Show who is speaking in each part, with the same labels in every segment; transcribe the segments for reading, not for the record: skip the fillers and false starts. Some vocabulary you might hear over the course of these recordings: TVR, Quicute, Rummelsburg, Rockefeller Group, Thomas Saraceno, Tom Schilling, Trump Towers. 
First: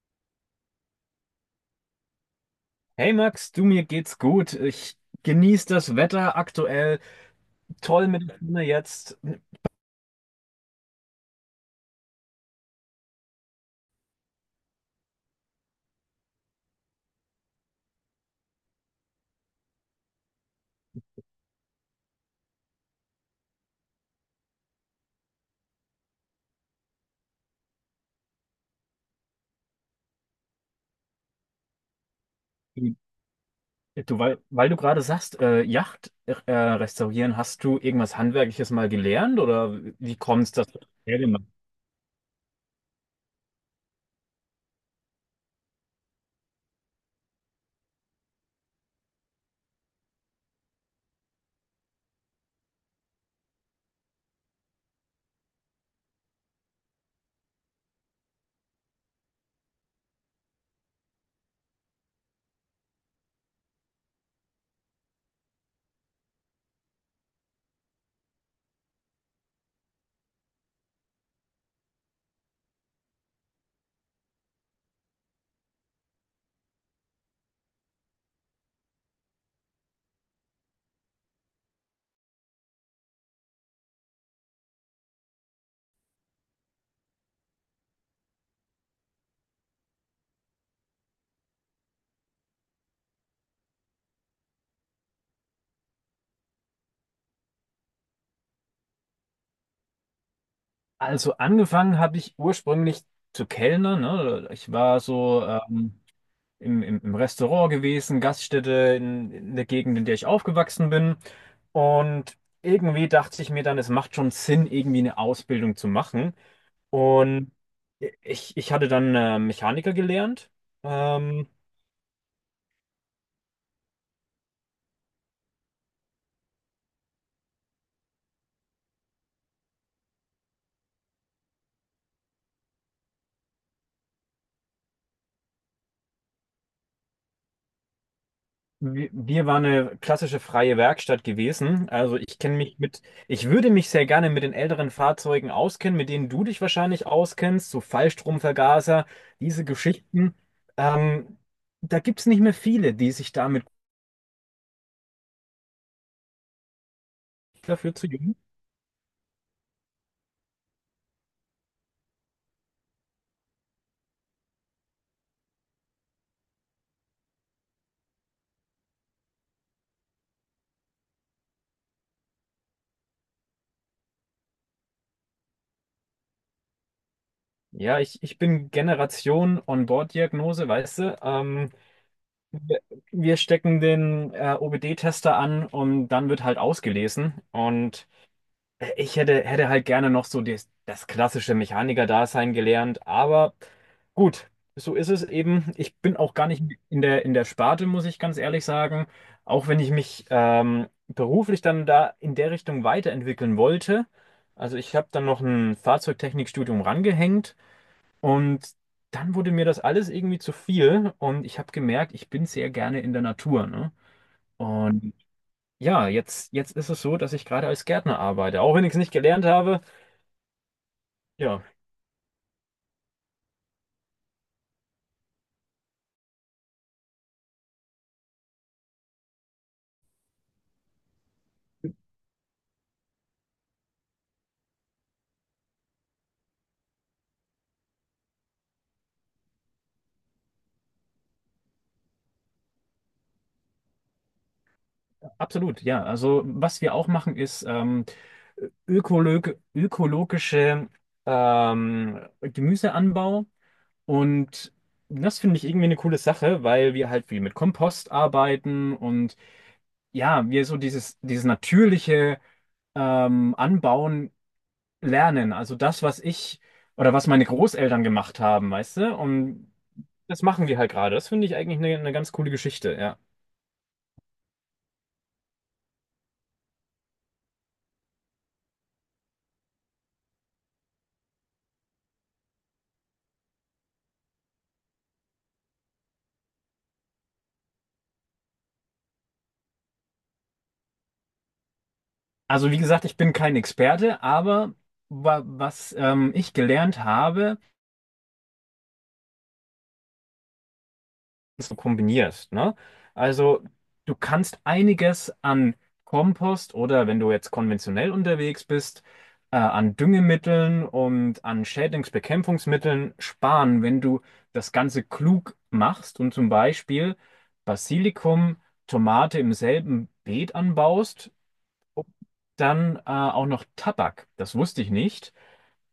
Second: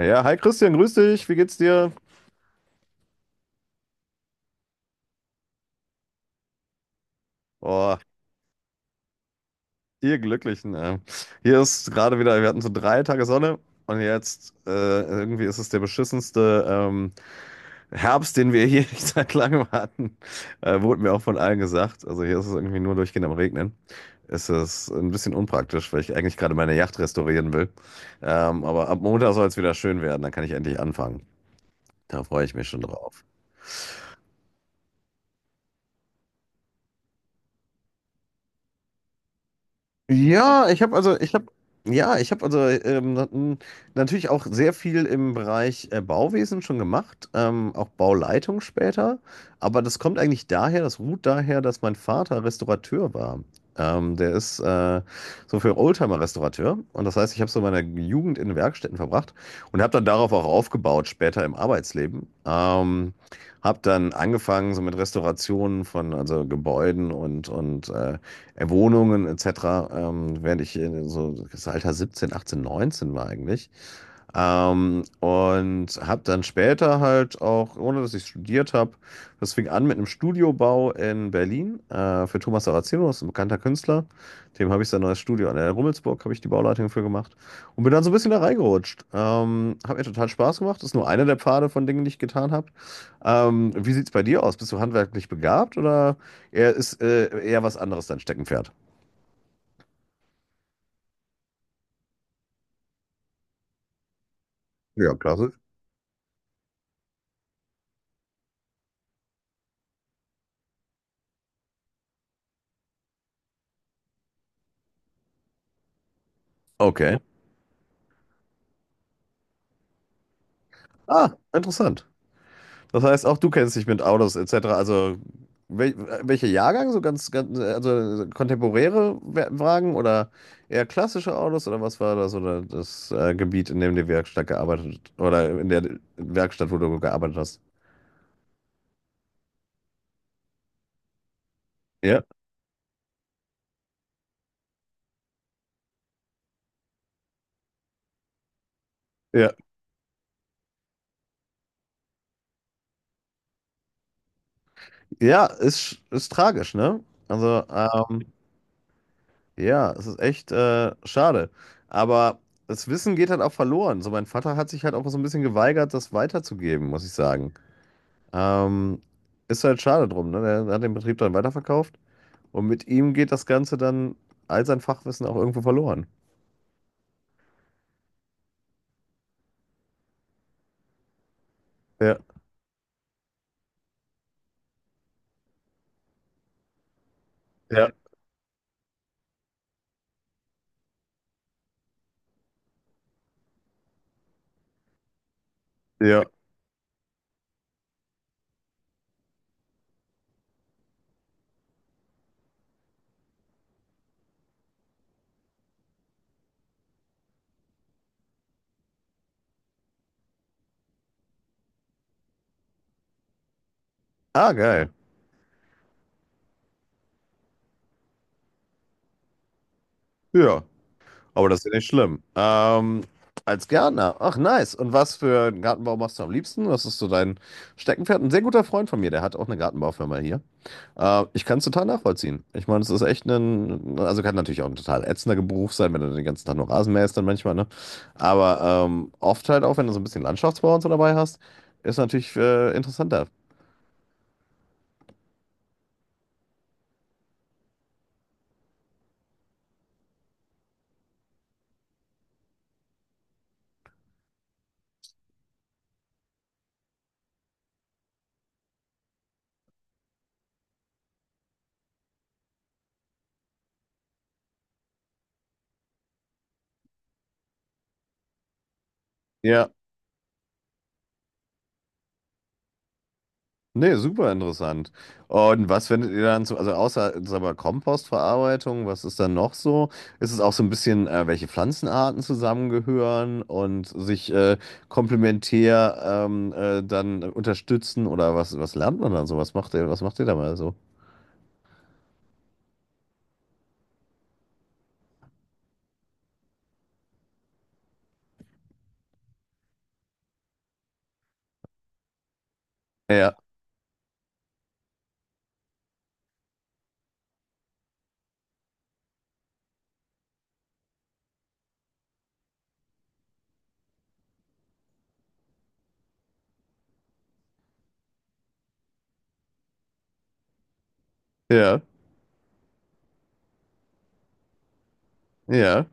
Speaker 1: Ja, hi Christian, grüß dich. Wie geht's dir?
Speaker 2: Hey Max, du, mir geht's gut. Ich genieße das Wetter aktuell.
Speaker 1: Oh,
Speaker 2: Toll mit der Sonne jetzt.
Speaker 1: ihr Glücklichen. Hier ist gerade wieder, wir hatten so 3 Tage Sonne und jetzt irgendwie ist es der beschissenste Herbst, den wir hier seit langem hatten. Wurde mir auch von allen gesagt. Also hier ist es irgendwie nur durchgehend am Regnen. Es ist ein bisschen unpraktisch, weil ich eigentlich gerade meine Yacht restaurieren will. Aber ab Montag soll es wieder schön werden, dann kann ich endlich anfangen. Da freue ich mich schon drauf.
Speaker 2: Du, weil du gerade sagst, Yacht restaurieren, hast du irgendwas Handwerkliches mal gelernt oder wie kommst du
Speaker 1: Ja,
Speaker 2: das
Speaker 1: ich habe
Speaker 2: her
Speaker 1: also, ich
Speaker 2: gemacht?
Speaker 1: habe, ja, ich habe also natürlich auch sehr viel im Bereich Bauwesen schon gemacht, auch Bauleitung später. Aber das kommt eigentlich daher, das ruht daher, dass mein Vater Restaurateur war. Der ist so für Oldtimer-Restaurateur. Und das heißt, ich habe so meine Jugend in Werkstätten verbracht und habe dann darauf auch aufgebaut, später im Arbeitsleben. Habe dann angefangen so mit Restaurationen von also Gebäuden und Wohnungen etc., während ich in so das Alter 17, 18, 19 war eigentlich. Und habe dann später halt auch, ohne dass ich studiert habe, das fing an mit einem Studiobau in Berlin für Thomas Saraceno, das ist ein bekannter Künstler. Dem habe ich sein neues Studio an der Rummelsburg, habe ich die Bauleitung für gemacht und bin dann so ein bisschen da reingerutscht. Hat mir total Spaß gemacht. Das ist nur einer der Pfade von Dingen, die ich getan habe. Wie sieht es bei dir aus? Bist du handwerklich begabt oder eher ist eher was anderes dein Steckenpferd?
Speaker 2: Also angefangen habe ich ursprünglich zu kellnern, ne? Ich war
Speaker 1: Ja,
Speaker 2: so
Speaker 1: klasse.
Speaker 2: im Restaurant gewesen, Gaststätte in der Gegend, in der ich aufgewachsen bin. Und irgendwie dachte ich mir dann, es macht schon Sinn, irgendwie eine Ausbildung zu machen.
Speaker 1: Okay.
Speaker 2: Und ich hatte dann Mechaniker gelernt.
Speaker 1: Ah,
Speaker 2: Ähm,
Speaker 1: interessant. Das heißt, auch du kennst dich mit Autos etc. Also wel welcher Jahrgang? So ganz, ganz, also kontemporäre Wagen oder eher klassische Autos oder was war da so das Gebiet, in dem die Werkstatt gearbeitet oder in der Werkstatt, wo du gearbeitet hast?
Speaker 2: wir waren eine klassische freie Werkstatt gewesen. Also
Speaker 1: Ja,
Speaker 2: ich kenne mich mit, ich würde mich sehr gerne mit den älteren Fahrzeugen auskennen, mit denen du dich wahrscheinlich auskennst, so Fallstromvergaser,
Speaker 1: ja,
Speaker 2: diese Geschichten. Ähm, da gibt es nicht mehr viele, die sich damit
Speaker 1: ja, ist tragisch, ne? Also,
Speaker 2: dafür zu jung.
Speaker 1: ja, es ist echt schade. Aber das Wissen geht halt auch verloren. So, mein Vater hat sich halt auch so ein bisschen geweigert, das weiterzugeben, muss ich sagen. Ähm, ist halt schade drum, ne? Der hat den Betrieb dann weiterverkauft und mit ihm geht das Ganze dann all sein Fachwissen auch irgendwo verloren.
Speaker 2: Ja, ich bin Generation On-Board-Diagnose, weißt du?
Speaker 1: Ja,
Speaker 2: Wir wir stecken den OBD-Tester an und dann wird halt ausgelesen.
Speaker 1: ja,
Speaker 2: Und ich hätte halt gerne noch so das klassische Mechaniker-Dasein gelernt. Aber gut, so ist es eben. Ich bin
Speaker 1: ja.
Speaker 2: auch gar nicht in in der Sparte, muss ich ganz ehrlich sagen. Auch wenn ich mich beruflich dann da in der Richtung weiterentwickeln wollte. Also ich habe dann noch ein Fahrzeugtechnikstudium rangehängt. Und dann wurde mir das alles irgendwie zu viel und ich habe gemerkt, ich bin sehr gerne in der Natur, ne?
Speaker 1: Ah, geil.
Speaker 2: Und ja, jetzt ist es so, dass ich gerade als Gärtner arbeite, auch wenn ich es nicht gelernt habe.
Speaker 1: Ja, aber das
Speaker 2: Ja,
Speaker 1: ist ja nicht schlimm. Als Gärtner. Ach, nice. Und was für einen Gartenbau machst du am liebsten? Was ist so dein Steckenpferd? Ein sehr guter Freund von mir, der hat auch eine Gartenbaufirma hier. Ich kann es total nachvollziehen. Ich meine, es ist echt ein, also kann natürlich auch ein total ätzender Beruf sein, wenn du den ganzen Tag nur Rasen mähst dann manchmal, ne? Aber oft halt auch, wenn du so ein bisschen Landschaftsbau und so dabei hast, ist natürlich interessanter.
Speaker 2: absolut, ja. Also was wir auch machen, ist ökologische Gemüseanbau und das finde ich irgendwie eine coole Sache, weil wir halt viel mit Kompost arbeiten und ja, wir so dieses natürliche Anbauen lernen. Also das, was ich oder was meine Großeltern gemacht haben, weißt du? Und
Speaker 1: Ja.
Speaker 2: das machen wir halt gerade. Das finde ich eigentlich eine ganz coole Geschichte, ja.
Speaker 1: Nee, super interessant. Und was findet ihr dann so, also außer sag mal, Kompostverarbeitung, was ist dann noch so? Ist es auch so ein bisschen, welche Pflanzenarten zusammengehören und sich komplementär dann unterstützen oder was lernt man dann so? Was macht ihr da mal so?
Speaker 2: Also wie gesagt, ich bin kein Experte, aber wa was ich gelernt habe, so kombinierst, ne?
Speaker 1: Ja,
Speaker 2: Also du kannst einiges an Kompost oder wenn du jetzt konventionell unterwegs bist, an Düngemitteln und an Schädlingsbekämpfungsmitteln sparen, wenn du das Ganze klug machst und zum Beispiel Basilikum, Tomate im selben Beet anbaust,
Speaker 1: ja,
Speaker 2: dann auch noch Tabak. Das wusste ich nicht.
Speaker 1: ja,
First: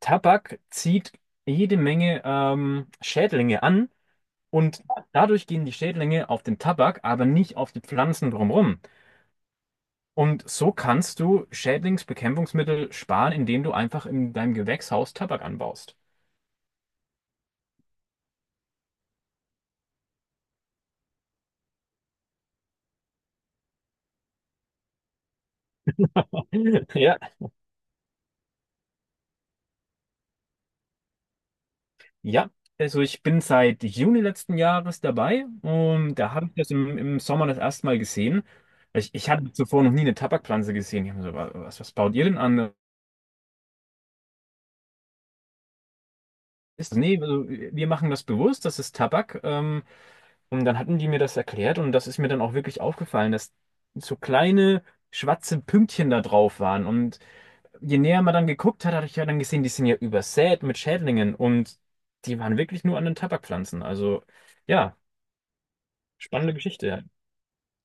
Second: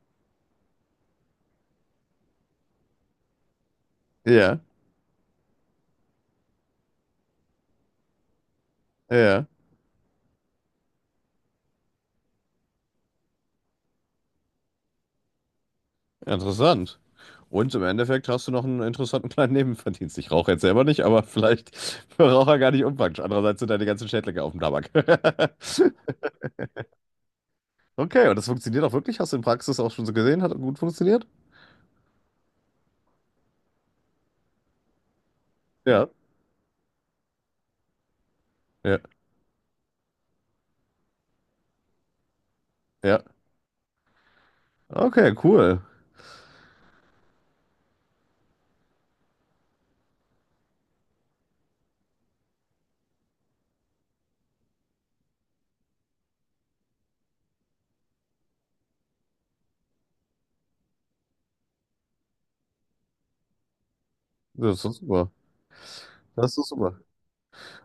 Speaker 2: Tabak zieht jede Menge Schädlinge an
Speaker 1: ja,
Speaker 2: und dadurch gehen die Schädlinge auf den Tabak, aber nicht auf die Pflanzen drumherum.
Speaker 1: ja.
Speaker 2: Und so kannst du Schädlingsbekämpfungsmittel sparen, indem du einfach in deinem Gewächshaus Tabak anbaust.
Speaker 1: Interessant. Und im Endeffekt hast du noch einen interessanten kleinen Nebenverdienst. Ich rauche jetzt selber nicht, aber vielleicht für Raucher gar nicht unpraktisch. Andererseits sind deine ganzen Schädlinge auf dem Tabak.
Speaker 2: Ja,
Speaker 1: Okay, und das funktioniert auch wirklich? Hast du in Praxis auch schon so gesehen? Hat gut funktioniert?
Speaker 2: ja. Also ich bin seit Juni letzten Jahres dabei
Speaker 1: Ja,
Speaker 2: und da habe ich das im Sommer das erste Mal gesehen.
Speaker 1: ja,
Speaker 2: Ich hatte zuvor noch nie eine Tabakpflanze gesehen. Ich habe mir so, was, was baut ihr denn an?
Speaker 1: ja. Okay, cool.
Speaker 2: Ist, das- nee, also wir machen das bewusst, das ist Tabak. Und dann hatten die mir das erklärt und das ist mir dann auch wirklich aufgefallen, dass so kleine schwarze Pünktchen da drauf waren. Und je näher man dann geguckt hat, hatte ich ja dann gesehen, die sind ja übersät mit Schädlingen und die waren wirklich nur an den Tabakpflanzen. Also
Speaker 1: Das ist
Speaker 2: ja,
Speaker 1: super.
Speaker 2: spannende
Speaker 1: Das ist super.
Speaker 2: Geschichte.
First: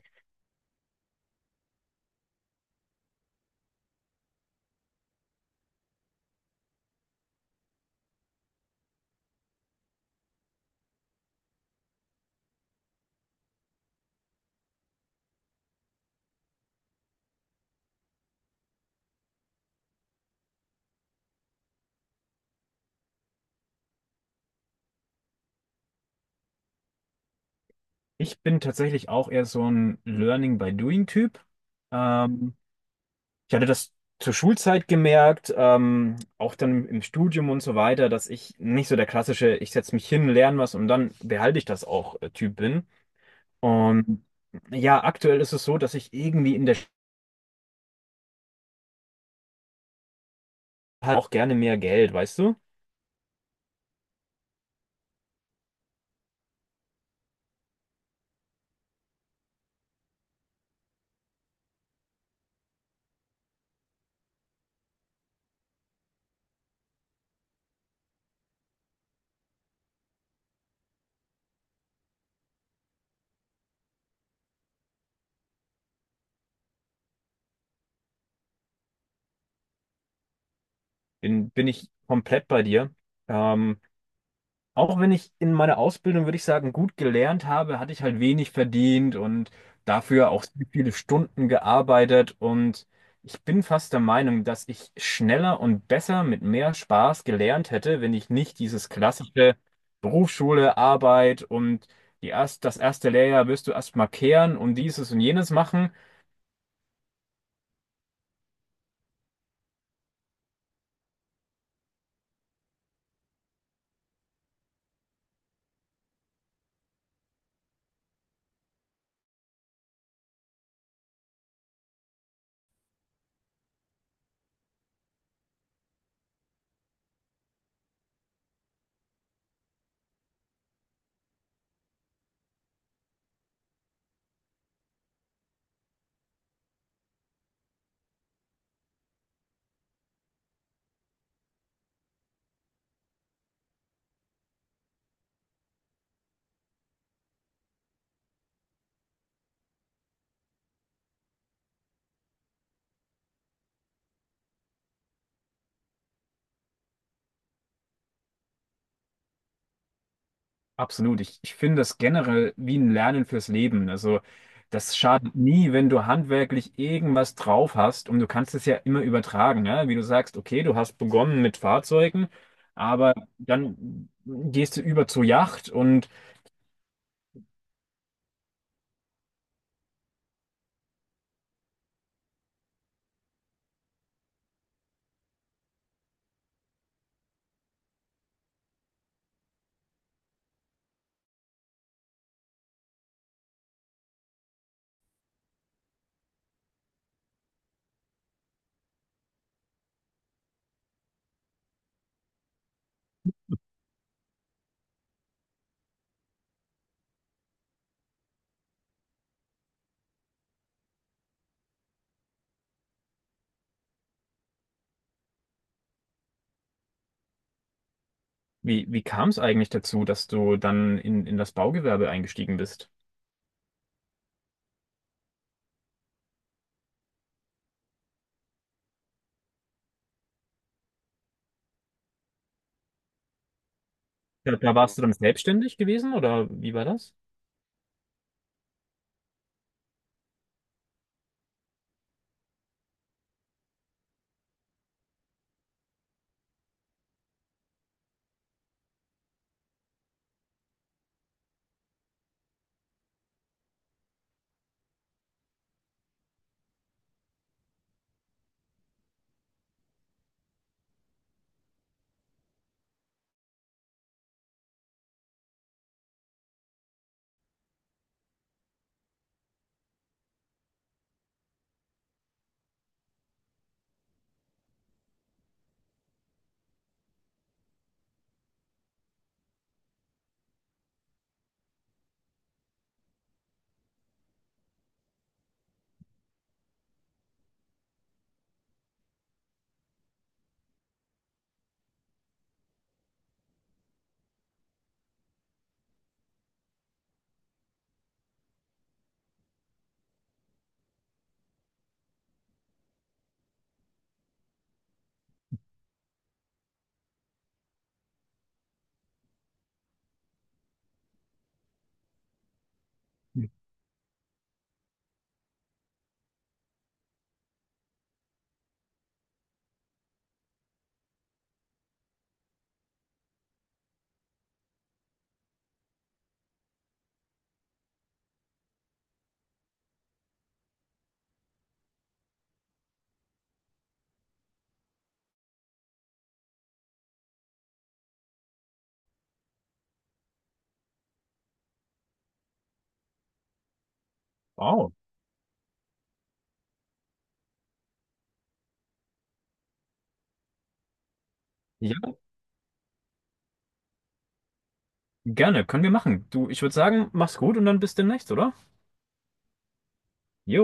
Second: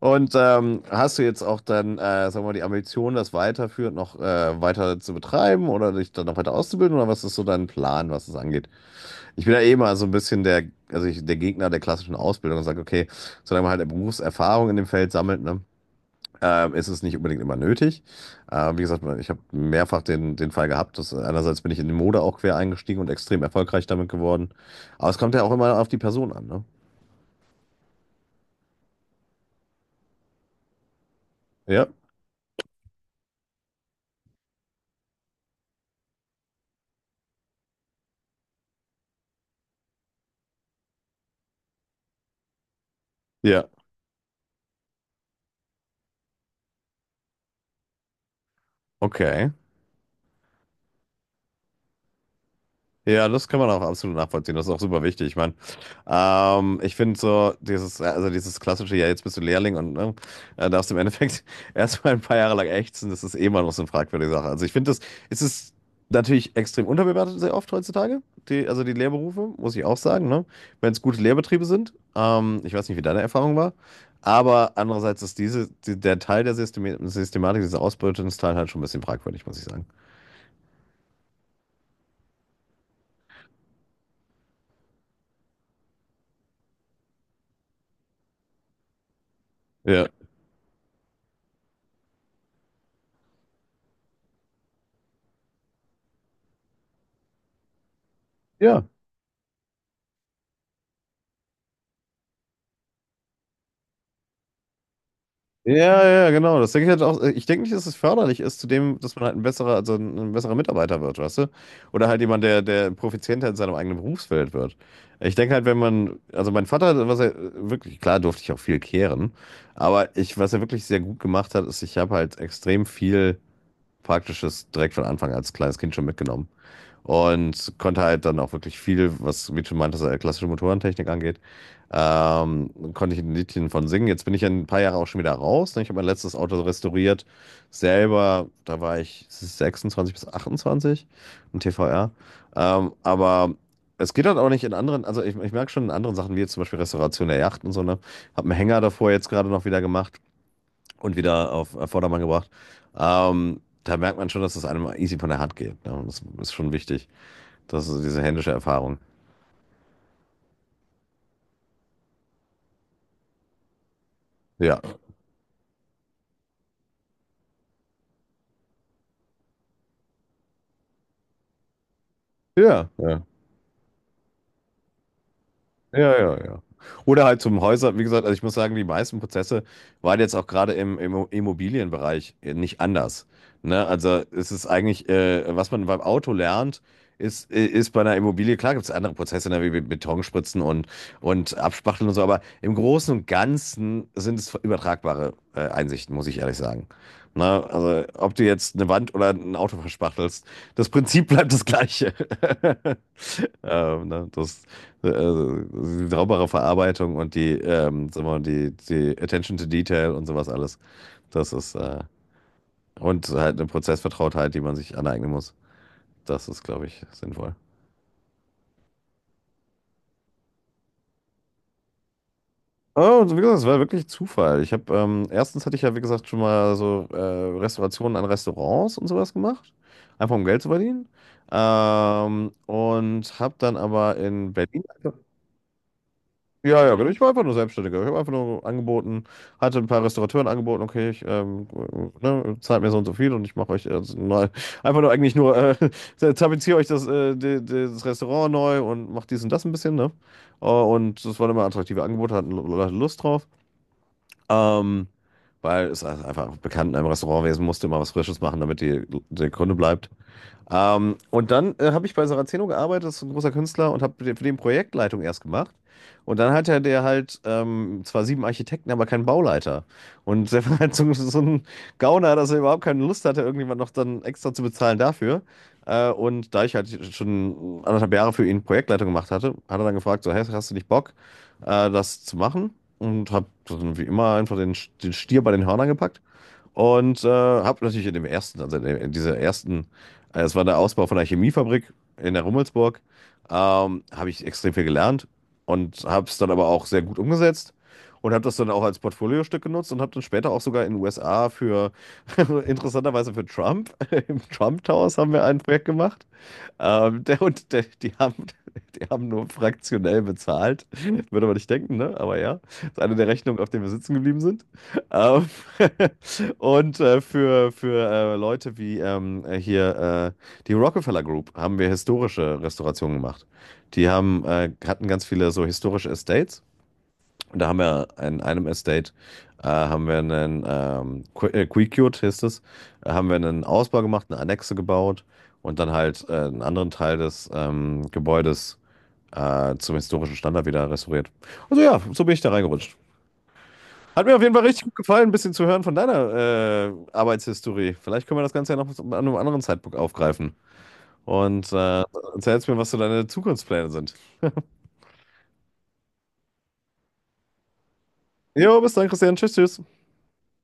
Speaker 1: Und hast du jetzt auch dann, sagen wir mal, die Ambition, das weiterführend noch weiter zu betreiben oder dich dann noch weiter auszubilden? Oder was ist so dein Plan, was es angeht? Ich bin ja eh mal so ein bisschen der Gegner der klassischen Ausbildung und sage, okay, solange man halt eine Berufserfahrung in dem Feld sammelt, ne, ist es nicht unbedingt immer nötig. Wie gesagt, ich habe mehrfach den Fall gehabt, dass einerseits bin ich in die Mode auch quer eingestiegen und extrem erfolgreich damit geworden. Aber es kommt ja auch immer auf die Person an, ne?
Speaker 2: Ich bin tatsächlich auch eher so ein Learning by Doing Typ.
Speaker 1: Ja,
Speaker 2: Ähm, ich hatte das zur Schulzeit gemerkt, auch dann im Studium und so weiter, dass ich nicht so der klassische, ich setze mich hin, lerne was und dann behalte ich das auch Typ bin.
Speaker 1: ja,
Speaker 2: Und ja, aktuell ist es so, dass ich irgendwie in der Sch-
Speaker 1: okay.
Speaker 2: halt auch gerne mehr Geld, weißt du?
Speaker 1: Ja, das kann man auch absolut nachvollziehen. Das ist auch super wichtig. Ich meine, ich finde so dieses, also dieses klassische, ja, jetzt bist du Lehrling und ne, darfst im Endeffekt erstmal ein paar Jahre lang ächzen, das ist eh mal noch so eine fragwürdige Sache. Also ich finde das, es ist natürlich extrem unterbewertet sehr oft heutzutage, die, also die Lehrberufe, muss ich auch sagen, ne? Wenn es gute Lehrbetriebe sind. Ich weiß nicht, wie deine Erfahrung war, aber andererseits ist der Teil der Systematik, dieser Ausbeutungsteil halt schon ein bisschen fragwürdig, muss ich sagen.
Speaker 2: Bin ich komplett bei dir. Ähm, auch wenn ich in meiner Ausbildung, würde ich sagen, gut gelernt habe, hatte ich halt wenig verdient und
Speaker 1: Ja.
Speaker 2: dafür auch sehr viele Stunden gearbeitet. Und ich bin fast der Meinung, dass ich schneller und besser mit mehr Spaß gelernt hätte, wenn ich nicht
Speaker 1: Ja.
Speaker 2: dieses klassische Berufsschule, Arbeit und das erste Lehrjahr wirst du erstmal kehren und dieses und jenes
Speaker 1: Ja,
Speaker 2: machen
Speaker 1: ja, ja, genau. Das denke ich halt auch. Ich denke nicht, dass es förderlich ist zu dem, dass man halt ein besserer Mitarbeiter wird, weißt du? Oder halt jemand, der profizienter in seinem eigenen Berufsfeld wird. Ich denke halt, wenn man, also mein Vater, was er wirklich, klar durfte ich auch viel kehren, aber was er wirklich sehr gut gemacht hat, ist, ich habe halt extrem viel Praktisches direkt von Anfang als kleines Kind schon mitgenommen. Und konnte halt dann auch wirklich viel, was, wie du schon meintest, klassische Motorentechnik angeht, konnte ich ein Liedchen von singen. Jetzt bin ich ja ein paar Jahre auch schon wieder raus. Ne? Ich habe mein letztes Auto restauriert. Selber, da war ich 26 bis 28 im TVR. Aber es geht halt auch nicht in anderen, also ich merke schon in anderen Sachen, wie jetzt zum Beispiel Restauration der Yacht und so, ne? Habe einen Hänger davor jetzt gerade noch wieder gemacht und wieder auf Vordermann gebracht. Da merkt man schon, dass es einem easy von der Hand geht. Ne? Und das ist schon wichtig. Das ist diese händische Erfahrung.
Speaker 2: Absolut. Ich finde das generell wie ein Lernen fürs Leben. Also
Speaker 1: Ja.
Speaker 2: das schadet nie, wenn du handwerklich irgendwas drauf hast und du kannst es ja immer übertragen, ja? Wie du sagst, okay, du hast begonnen mit Fahrzeugen,
Speaker 1: Ja.
Speaker 2: aber
Speaker 1: Ja.
Speaker 2: dann gehst du über zur Yacht und
Speaker 1: Ja, ja, ja. Oder halt zum Häuser, wie gesagt, also ich muss sagen, die meisten Prozesse waren jetzt auch gerade im, im Immobilienbereich nicht anders. Ne? Also es ist eigentlich, was man beim Auto lernt, ist bei einer Immobilie, klar gibt es andere Prozesse, ne, wie Betonspritzen und Abspachteln und so, aber im Großen und Ganzen sind es übertragbare Einsichten, muss ich ehrlich sagen. Ne? Also ob du jetzt eine Wand oder ein Auto verspachtelst, das Prinzip bleibt das gleiche. Ne? Das, also, die saubere Verarbeitung und die, sagen wir mal, die Attention to Detail und sowas alles. Das ist, und halt eine Prozessvertrautheit, die man sich aneignen muss. Das ist, glaube ich, sinnvoll.
Speaker 2: wie kam es eigentlich dazu, dass du dann in das Baugewerbe eingestiegen bist?
Speaker 1: Oh, wie gesagt, es war wirklich Zufall. Ich habe, erstens hatte ich ja, wie gesagt, schon mal so Restaurationen an Restaurants und sowas gemacht. Einfach um Geld zu verdienen. Und habe dann aber in
Speaker 2: Da
Speaker 1: Berlin.
Speaker 2: warst du dann selbstständig gewesen oder wie
Speaker 1: Ja,
Speaker 2: war
Speaker 1: ja, genau.
Speaker 2: das?
Speaker 1: Ich war einfach nur Selbstständiger. Ich habe einfach nur angeboten, hatte ein paar Restaurateuren angeboten, okay, ich ne, zahlt mir so und so viel und ich mache euch mal einfach nur eigentlich nur tapeziere euch das, das Restaurant neu und mache dies und das ein bisschen, ne? Und das waren immer attraktive Angebote, hatten Leute Lust drauf. Ähm, Weil es einfach bekannt in einem Restaurantwesen musste immer was Frisches machen, damit die, der Kunde bleibt. Und dann habe ich bei Saraceno gearbeitet, das ist ein großer Künstler, und habe für den Projektleitung erst gemacht. Und dann hatte der halt zwar sieben Architekten, aber keinen Bauleiter. Und der war halt so, so ein Gauner, dass er überhaupt keine Lust hatte, irgendjemand noch dann extra zu bezahlen dafür. Und da ich halt schon anderthalb Jahre für ihn Projektleitung gemacht hatte, hat er dann gefragt, so, hey, hast du nicht Bock, das zu machen? Und habe dann wie immer einfach den, den Stier bei den Hörnern gepackt und habe natürlich in dem ersten, also in dieser ersten, es war der Ausbau von einer Chemiefabrik in der Rummelsburg, habe ich extrem viel gelernt und habe es dann aber auch sehr gut umgesetzt und habe das dann auch als Portfoliostück genutzt und habe dann später auch sogar in den USA für, interessanterweise für Trump, im Trump Towers haben wir ein Projekt gemacht. Der, und der, die haben nur fraktionell bezahlt. Würde man nicht denken, ne? Aber ja. Das ist eine der Rechnungen, auf denen wir sitzen geblieben sind. Ähm, und für Leute wie hier die Rockefeller Group haben wir historische Restaurationen gemacht. Die hatten ganz viele so historische Estates. Und da haben wir in einem Estate, haben wir einen, Quicute hieß es, haben wir einen Ausbau gemacht, eine Annexe gebaut und dann halt einen anderen Teil des Gebäudes zum historischen Standard wieder restauriert. Also ja, so bin ich da reingerutscht. Hat mir auf jeden Fall richtig
Speaker 2: Wow.
Speaker 1: gut gefallen, ein bisschen zu hören von deiner Arbeitshistorie. Vielleicht können wir das Ganze ja noch an einem anderen Zeitpunkt aufgreifen. Und
Speaker 2: Ja,
Speaker 1: erzählst mir, was so deine Zukunftspläne sind.
Speaker 2: gerne, können wir machen. Du, ich würde sagen, mach's gut und dann bis demnächst, oder?
Speaker 1: Jo, bis dann, Christian. Tschüss, tschüss.
Speaker 2: Jo.